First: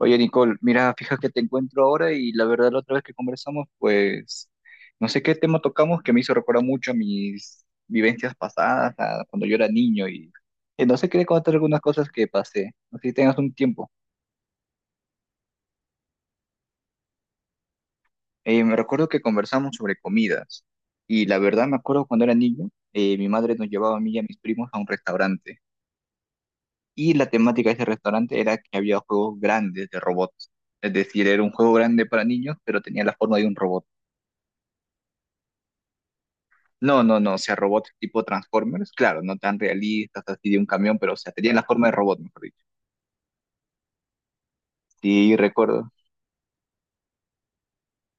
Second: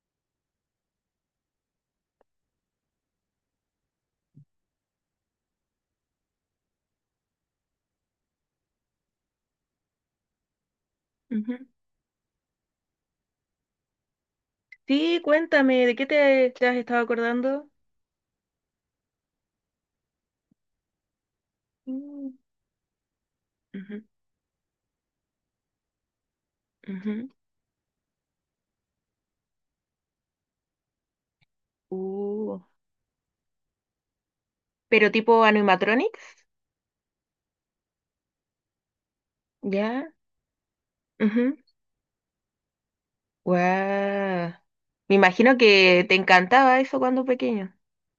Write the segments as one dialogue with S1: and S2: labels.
S1: Oye, Nicole, mira, fija que te encuentro ahora y la verdad la otra vez que conversamos, pues no sé qué tema tocamos que me hizo recordar mucho a mis vivencias pasadas, a cuando yo era niño y no sé, quería contar
S2: Ujú.
S1: algunas cosas que pasé, no sé si tengas un tiempo.
S2: Sí, cuéntame, ¿de qué te has estado acordando?
S1: Me recuerdo que conversamos sobre comidas y la verdad me acuerdo cuando era
S2: Mm.
S1: niño, mi madre nos llevaba a
S2: Ujú,
S1: mí y a mis primos a un restaurante y
S2: ujú.
S1: la temática de ese restaurante era que había juegos grandes de robots, es decir, era un juego grande para niños,
S2: Uh,
S1: pero tenía la forma de un robot.
S2: ¿Pero tipo animatronics?
S1: No, no, no, o sea, robots tipo Transformers, claro, no tan
S2: Ya.
S1: realistas, así de un camión, pero o sea, tenían
S2: Ujú.
S1: la forma de robot, mejor dicho.
S2: Guau. Me
S1: Sí,
S2: imagino
S1: recuerdo.
S2: que te encantaba eso cuando pequeño.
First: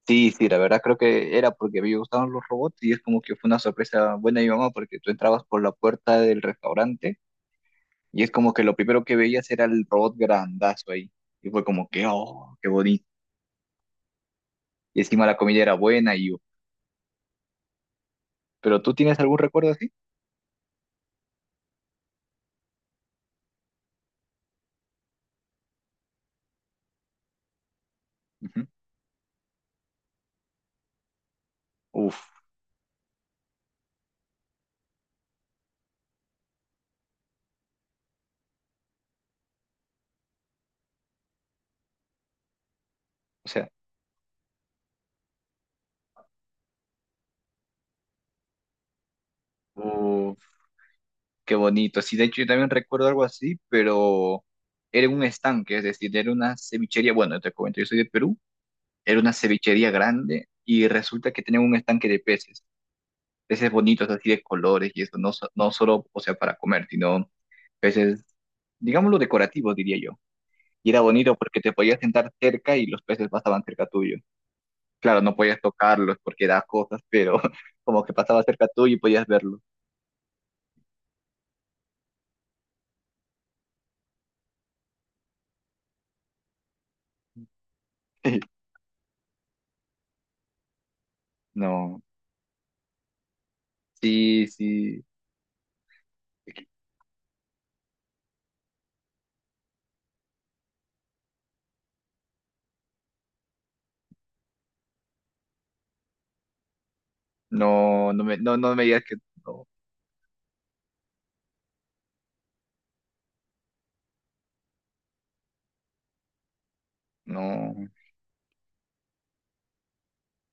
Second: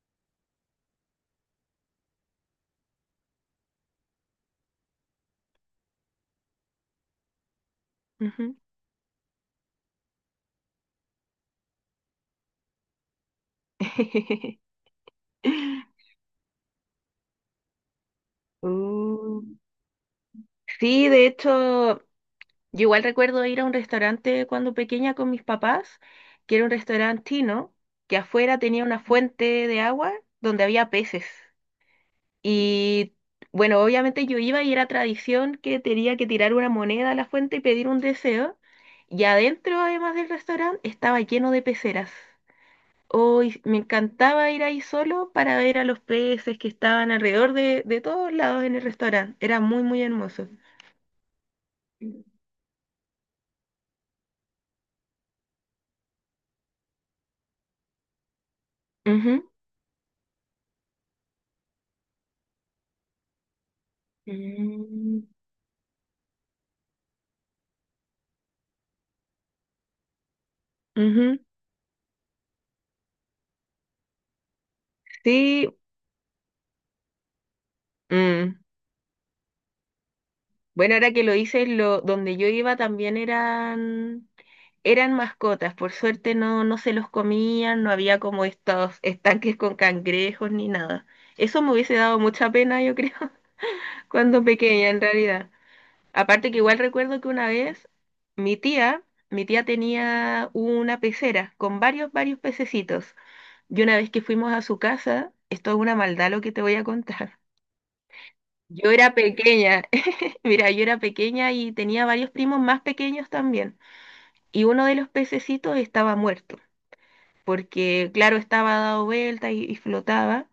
S1: Sí, sí, la verdad creo que era porque me gustaban los robots y es como que fue una sorpresa buena de mi mamá porque tú entrabas por la puerta del restaurante y es como
S2: Ujú.
S1: que lo primero que veías era el robot grandazo ahí y fue como que, oh, qué bonito. Y encima la comida era buena y yo, ¿pero tú tienes algún
S2: Uh,
S1: recuerdo así?
S2: Sí, de hecho, yo igual recuerdo ir a un restaurante cuando pequeña con mis papás, que era un restaurante chino, que afuera
S1: Ujú.
S2: tenía una fuente de agua donde había peces.
S1: Uf,
S2: Y bueno, obviamente yo iba y era tradición que tenía que tirar una moneda a la fuente y pedir un deseo. Y adentro, además del restaurante, estaba lleno de peceras.
S1: o
S2: Hoy
S1: sea,
S2: me encantaba ir ahí solo para ver a los peces que estaban alrededor de todos lados en el restaurante. Era muy, muy
S1: O
S2: hermoso.
S1: Qué bonito. Sí, de hecho yo también recuerdo algo así, pero era un estanque, es decir, era una cevichería. Bueno, te comento, yo soy de Perú, era una
S2: Ujú.
S1: cevichería grande y resulta que tenían un estanque de peces, peces bonitos así de colores y eso,
S2: Mm.
S1: no, no solo, o sea, para comer, sino peces, digámoslo, decorativos, diría yo. Y era bonito
S2: Ujú.
S1: porque te podías sentar cerca y los peces pasaban cerca tuyo. Claro, no podías
S2: Sí,
S1: tocarlos porque da cosas, pero como que pasaba
S2: mm.
S1: cerca tuyo y podías verlo.
S2: Bueno, ahora que lo hice, donde yo iba también eran mascotas, por suerte no, no se los comían, no había como estos estanques con cangrejos ni nada. Eso me hubiese
S1: No,
S2: dado mucha pena, yo creo, cuando
S1: sí,
S2: pequeña en
S1: sí.
S2: realidad. Aparte que igual recuerdo que una vez mi tía, mi tía tenía una pecera con varios pececitos. Y una vez que fuimos a su casa, esto es una maldad lo que te voy a contar.
S1: No, no me
S2: Yo
S1: digas
S2: era
S1: que no,
S2: pequeña, mira, yo era pequeña y tenía varios primos más pequeños también. Y uno de los pececitos estaba muerto,
S1: no,
S2: porque claro, estaba dado vuelta y flotaba.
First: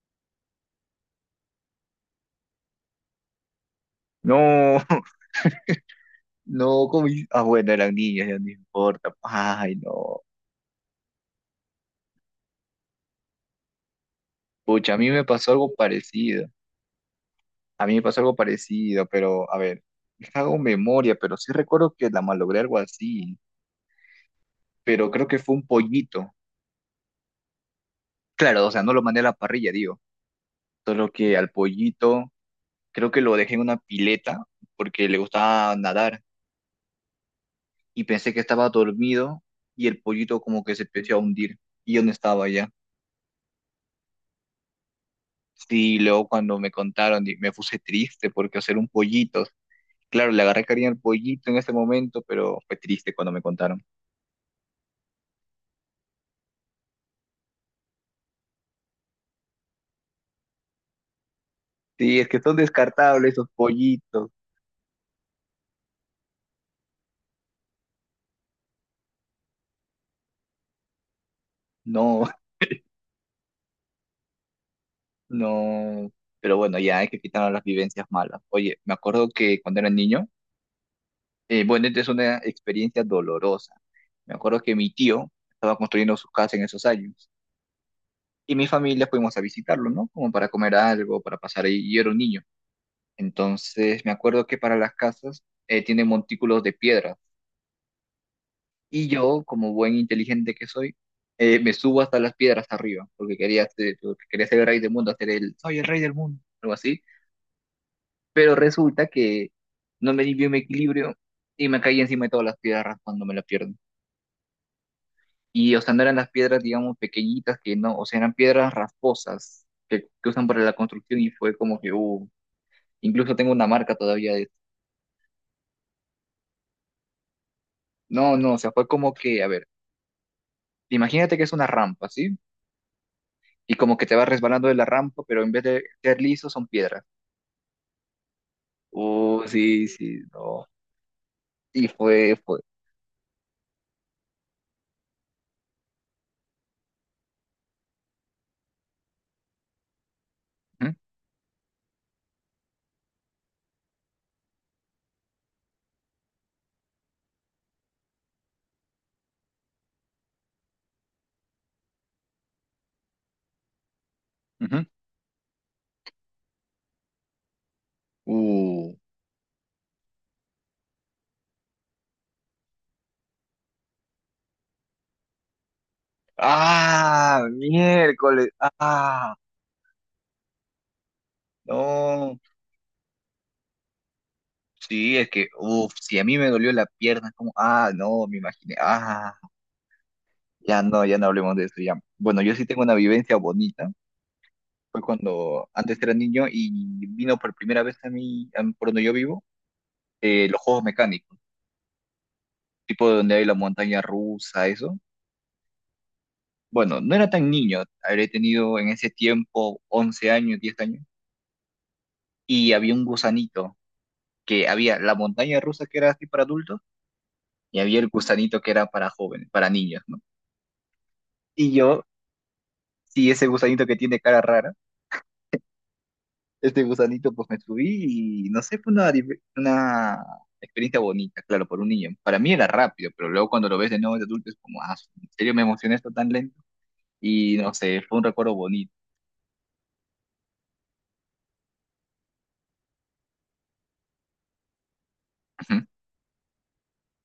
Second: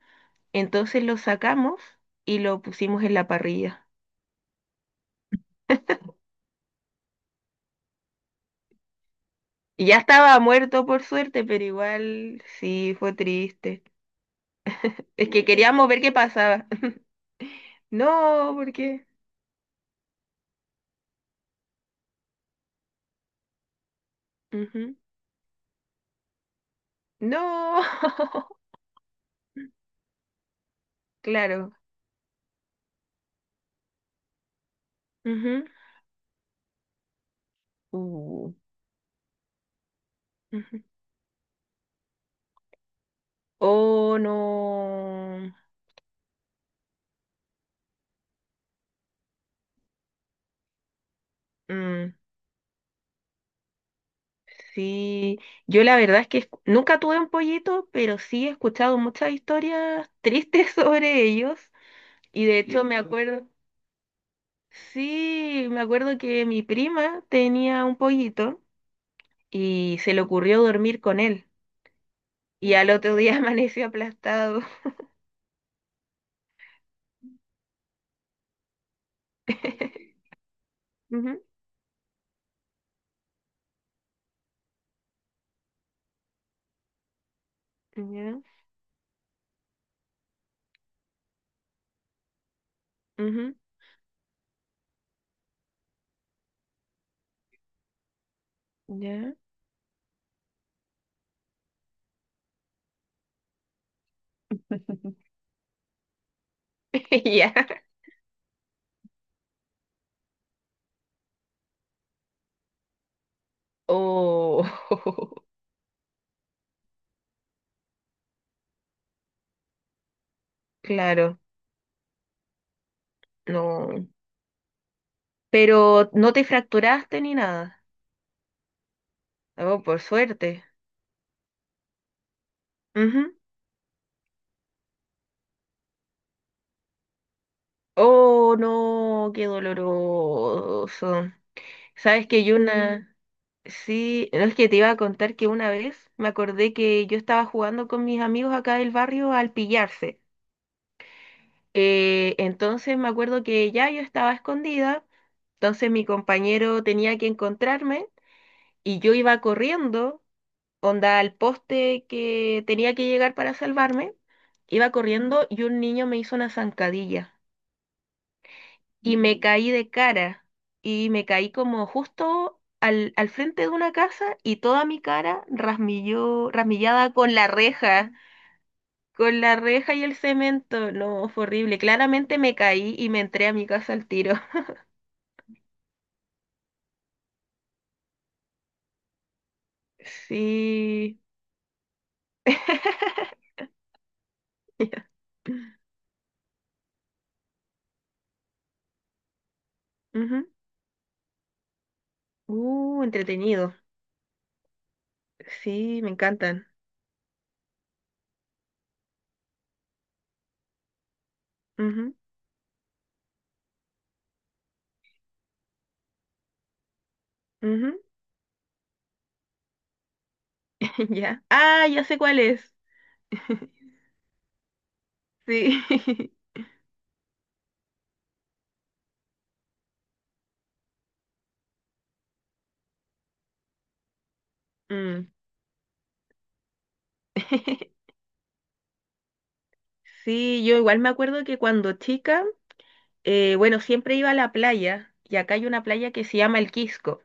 S2: Entonces lo sacamos y lo pusimos en la parrilla.
S1: no, no, como, ah, bueno, eran niños, ya no importa, ay,
S2: Y ya
S1: no,
S2: estaba muerto por suerte, pero igual sí, fue triste.
S1: pucha, a mí me
S2: Es que
S1: pasó algo
S2: queríamos ver qué
S1: parecido,
S2: pasaba.
S1: a mí me pasó algo
S2: No,
S1: parecido,
S2: porque.
S1: pero, a ver, hago memoria, pero sí recuerdo que la malogré algo así,
S2: Ujú.
S1: pero creo que fue un pollito,
S2: No,
S1: claro, o sea, no lo mandé a la parrilla, digo, solo que al
S2: claro.
S1: pollito, creo que lo dejé en una pileta, porque le
S2: Ujú.
S1: gustaba nadar, y pensé que
S2: Uh,
S1: estaba dormido, y el pollito como que
S2: Ujú.
S1: se empezó a hundir, y yo no estaba ya.
S2: Oh, no.
S1: Sí, luego cuando me contaron, me puse triste porque hacer un pollito. Claro, le agarré cariño al pollito en ese
S2: Mm,
S1: momento, pero fue triste cuando me contaron.
S2: sí, yo la verdad es que nunca tuve un pollito, pero sí he escuchado muchas historias tristes sobre ellos.
S1: Sí, es que
S2: Y
S1: son
S2: de hecho me eso?
S1: descartables esos
S2: Acuerdo,
S1: pollitos.
S2: sí, me acuerdo que mi prima tenía un pollito y se le ocurrió dormir con él.
S1: No,
S2: Y al otro día amaneció aplastado.
S1: no. Pero bueno, ya hay que quitar las vivencias malas. Oye, me acuerdo que cuando era niño,
S2: Ujú.
S1: bueno, esta es una experiencia dolorosa. Me acuerdo que mi tío estaba construyendo su casa en esos años
S2: Ya,
S1: y mi familia fuimos a visitarlo, ¿no? Como para comer algo, para pasar ahí. Y yo era un niño.
S2: ujú,
S1: Entonces, me acuerdo que para las casas tienen montículos de piedras. Y
S2: ya.
S1: yo, como buen inteligente que soy, me subo hasta las piedras arriba, porque quería ser el rey del mundo, hacer el, soy el rey del mundo, algo así.
S2: Ya.
S1: Pero resulta que no me di bien mi equilibrio y me caí encima de todas las piedras cuando me la pierdo.
S2: Oh,
S1: Y, o sea, no eran las piedras, digamos, pequeñitas, que no, o sea, eran piedras rasposas que usan para la construcción y
S2: claro,
S1: fue como que, incluso tengo una marca
S2: no.
S1: todavía de...
S2: Pero no te fracturaste ni nada.
S1: No, no, o sea, fue como que, a ver.
S2: Oh, por suerte.
S1: Imagínate que es una rampa, ¿sí?
S2: Ujú.
S1: Y como que te vas resbalando de la rampa, pero en vez de ser liso son piedras.
S2: Oh, no, qué
S1: Sí, sí, no.
S2: doloroso.
S1: Sí,
S2: Sabes que yo
S1: fue.
S2: una, Sí, no es que te iba a contar que una vez me acordé que yo estaba jugando con mis amigos acá del barrio al pillarse.
S1: Ujú,
S2: Entonces me acuerdo que ya yo estaba escondida, entonces mi compañero tenía que encontrarme y yo iba corriendo, onda al poste que tenía que llegar para salvarme,
S1: ujú.
S2: iba corriendo y un niño me hizo una zancadilla.
S1: Uh.
S2: Y me caí de cara y me caí como justo al frente de una casa y toda mi cara rasmilló, rasmillada con
S1: Ah,
S2: la reja,
S1: miércoles. Ah,
S2: con la reja y el cemento. No, fue horrible.
S1: no.
S2: Claramente me caí y me entré a mi casa al tiro.
S1: Sí, es que, uff, si a mí me dolió la pierna, como, ah, no, me imaginé. Ah, ya no, ya
S2: Sí.
S1: no hablemos de eso, ya. Bueno, yo sí tengo una vivencia bonita. Fue cuando antes era niño y vino por primera vez a mí, por donde yo vivo,
S2: Ujú.
S1: los juegos mecánicos. Tipo donde hay la
S2: Entretenido.
S1: montaña rusa, eso.
S2: Sí, me encantan.
S1: Bueno, no era tan niño, habré tenido en ese tiempo 11 años, 10 años, y había un gusanito, que había la montaña rusa que era así para adultos, y
S2: Ujú,
S1: había
S2: ujú.
S1: el gusanito que era para jóvenes, para niños, ¿no?
S2: Ya.
S1: Y
S2: Ah,
S1: yo,
S2: ya sé cuál es.
S1: sí, ese gusanito que tiene cara rara,
S2: Sí.
S1: este gusanito pues me subí y no sé, fue una, una experiencia bonita, claro, por un niño. Para mí era rápido, pero luego cuando lo ves de nuevo de adulto es como, ah,
S2: Mm.
S1: ¿en serio me emocioné esto tan lento? Y no sé, fue un recuerdo bonito.
S2: Sí, yo igual me acuerdo que cuando chica, bueno, siempre iba a la playa y acá hay una playa que se llama El Quisco.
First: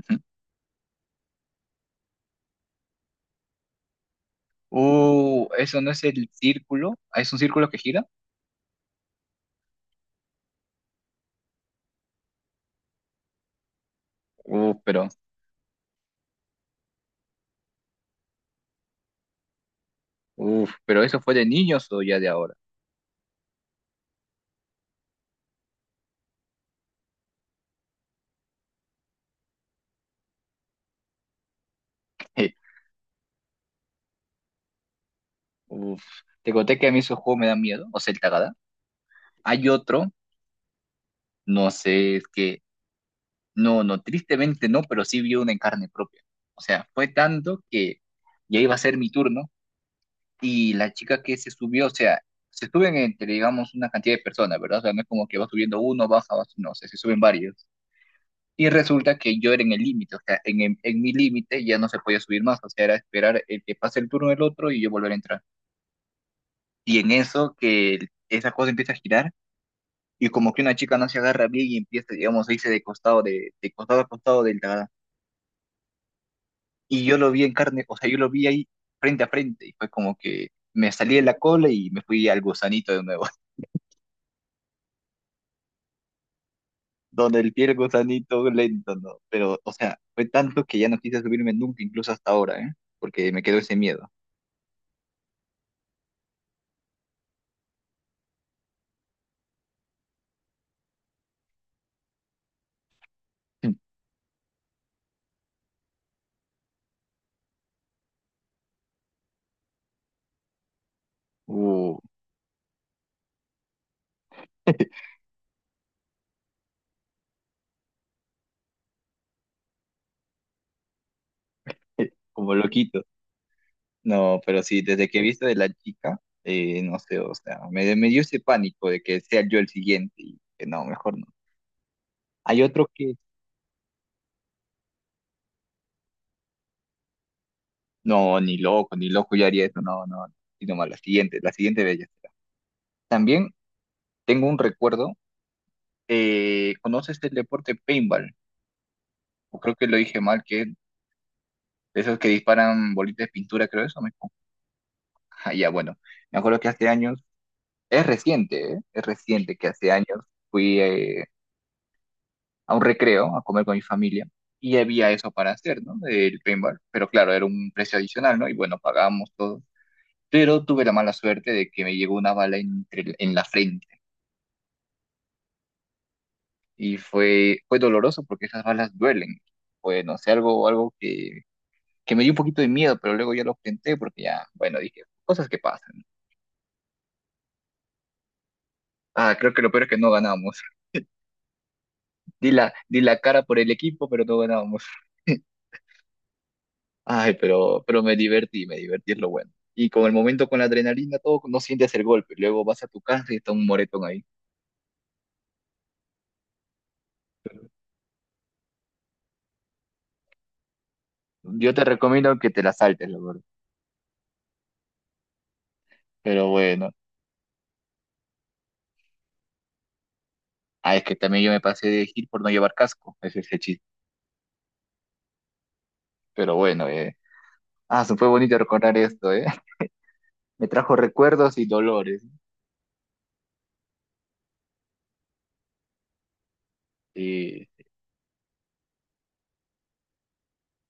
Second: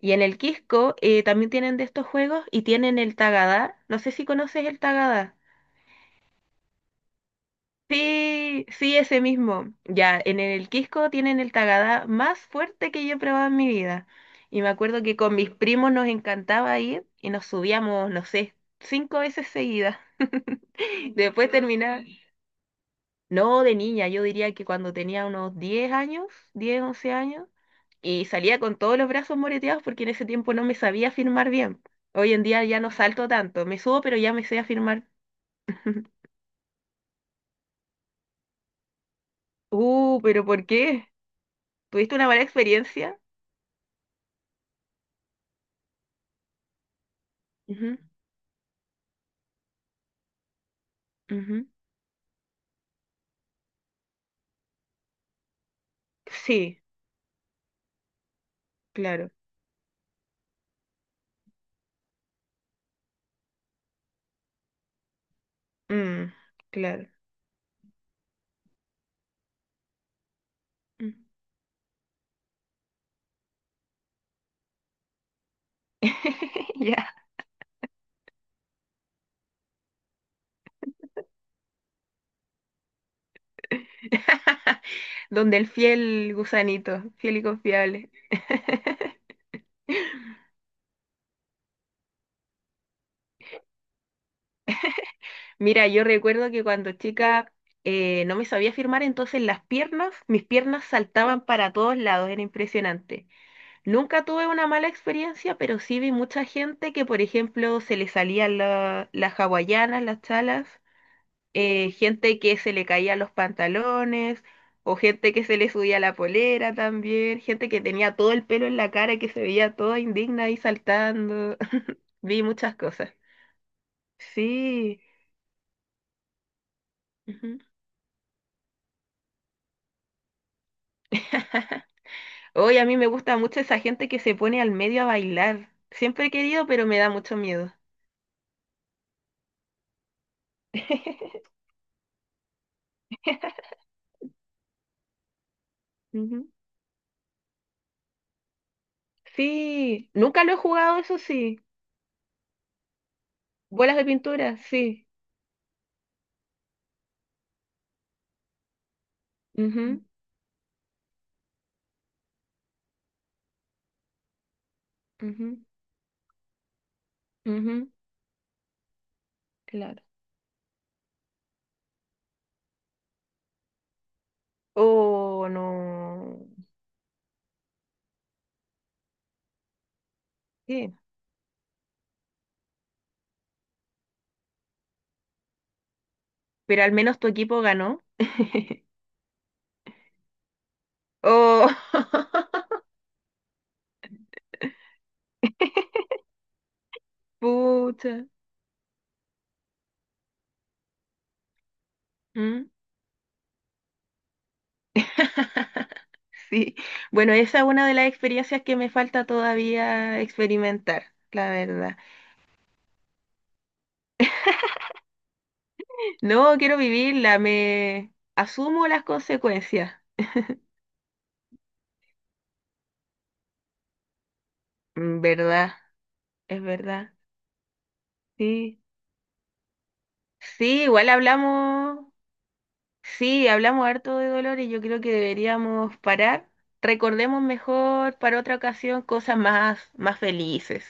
S2: Y en El Quisco también tienen de estos juegos y tienen el Tagadá. No sé si conoces el Tagadá.
S1: Eso no es el círculo. Ah, ¿es un círculo que gira?
S2: Sí, sí, ese mismo. Ya, en el Quisco tienen el Tagadá más fuerte que yo he probado en mi vida. Y me acuerdo
S1: Pero,
S2: que con mis primos nos encantaba ir y nos subíamos, no sé, cinco veces seguidas.
S1: uf, pero eso fue de
S2: Después
S1: niños o
S2: terminaba.
S1: ya de ahora.
S2: No, de niña, yo diría que cuando tenía unos 10 años, 10, 11 años, y salía con todos los brazos moreteados porque en ese tiempo no me sabía firmar bien. Hoy en día ya no salto tanto, me subo pero ya me sé afirmar.
S1: Uf, te conté que a mí esos juegos me dan miedo, o sea, el tagada. Hay otro,
S2: Pero ¿por qué?
S1: no
S2: ¿Tuviste
S1: sé, es
S2: una mala
S1: que,
S2: experiencia?
S1: no, no, tristemente no, pero sí vi una en carne propia. O sea, fue tanto
S2: Ujú,
S1: que ya iba a ser mi turno y la chica que se
S2: ujú.
S1: subió, o sea, se suben entre, digamos, una cantidad de personas, ¿verdad? O sea, no es como que va subiendo uno, baja, baja, no, o
S2: Sí,
S1: sea, se suben varios. Y resulta
S2: claro.
S1: que yo era en el límite, o sea, en mi límite ya no se podía subir más, o sea, era esperar el que pase el turno del otro y yo volver a entrar.
S2: Mm,
S1: Y
S2: claro.
S1: en eso que esa cosa empieza a girar y como que una chica no
S2: Mm.
S1: se agarra bien y empieza, digamos, a irse de costado, de costado a costado del tagada.
S2: Ya.
S1: Y yo lo vi en carne, o sea, yo lo vi ahí frente a frente y fue como que me salí de la cola y me fui al gusanito de nuevo,
S2: Donde el fiel gusanito, fiel
S1: donde
S2: y
S1: el pie del
S2: confiable.
S1: gusanito lento, ¿no? Pero, o sea, fue tanto que ya no quise subirme nunca, incluso hasta ahora, ¿eh? Porque me quedó ese miedo.
S2: Mira, yo recuerdo que cuando chica no me sabía firmar, entonces las piernas, mis piernas saltaban para todos lados, era impresionante. Nunca tuve una mala experiencia, pero sí vi mucha gente que, por ejemplo, se le salían las hawaianas, las chalas,
S1: Uh.
S2: gente que se le caían los pantalones, o gente que se le subía la polera también, gente que tenía todo el pelo en la cara y que se veía toda indigna ahí saltando. Vi
S1: Como
S2: muchas
S1: loquito.
S2: cosas.
S1: No, pero sí,
S2: Sí.
S1: desde que he visto de la chica, no sé, o
S2: Ujú.
S1: sea, me dio ese pánico de que sea yo el siguiente y que no, mejor no. Hay
S2: Hoy a
S1: otro
S2: mí me
S1: que,
S2: gusta mucho esa gente que se pone al medio a bailar. Siempre he querido, pero me da mucho miedo.
S1: no, ni loco, ni loco yo haría eso, no, no, no, sino más la siguiente bella será. También tengo un recuerdo,
S2: Ujú.
S1: ¿conoces el deporte paintball? O creo que lo
S2: Sí,
S1: dije mal,
S2: nunca lo he
S1: que es
S2: jugado, eso sí.
S1: de esos que disparan bolitas de pintura, creo
S2: Bolas
S1: eso
S2: de
S1: mismo.
S2: pintura, sí.
S1: Ah, ya, bueno, me acuerdo que hace años, es reciente, ¿eh? Es reciente que hace
S2: Ujú,
S1: años fui... a un recreo, a comer con mi familia, y había eso para
S2: ujú,
S1: hacer, ¿no? El paintball, pero claro, era un
S2: ujú.
S1: precio adicional, ¿no? Y bueno, pagábamos todo.
S2: Claro.
S1: Pero tuve la mala suerte de que me llegó una bala en la frente
S2: Oh, no.
S1: y fue, fue doloroso porque esas balas duelen. Fue, no sé, algo, algo
S2: Sí.
S1: que me dio un poquito de miedo, pero luego ya lo enfrenté porque ya, bueno, dije, cosas que pasan.
S2: Pero al menos tu equipo ganó.
S1: Ah, creo que lo peor es que no ganamos.
S2: Oh,
S1: Di la cara por el equipo, pero no ganamos. Ay, pero
S2: pucha.
S1: me divertí es lo bueno. Y con el momento, con la adrenalina, todo, no sientes el golpe. Luego
S2: Mm.
S1: vas a tu casa y está un moretón ahí.
S2: Sí. Bueno, esa es una de las experiencias que me falta todavía experimentar, la
S1: Yo te
S2: verdad.
S1: recomiendo que te la saltes, la verdad. Pero
S2: No quiero
S1: bueno.
S2: vivirla, me asumo las consecuencias.
S1: Ah, es que también yo me pasé de gil por no llevar casco. Ese es el chiste.
S2: Mm, ¿verdad?
S1: Pero
S2: Es
S1: bueno,
S2: verdad.
S1: Ah, se fue bonito
S2: Sí.
S1: recordar esto, ¿eh? Me
S2: Sí,
S1: trajo
S2: igual
S1: recuerdos y
S2: hablamos,
S1: dolores.
S2: sí, hablamos harto de dolor y yo creo que deberíamos parar. Recordemos
S1: Sí,
S2: mejor para otra ocasión cosas más, más felices.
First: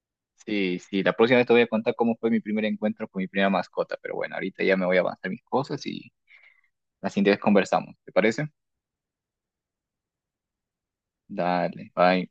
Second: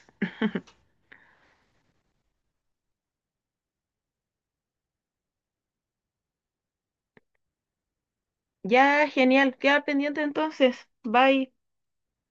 S1: sí, sí. La próxima vez te voy a contar cómo fue mi primer encuentro con mi primera mascota. Pero bueno, ahorita ya me voy a avanzar mis cosas y la siguiente vez conversamos. ¿Te parece?
S2: Ya, genial. Queda pendiente entonces. Bye.
S1: Dale, bye.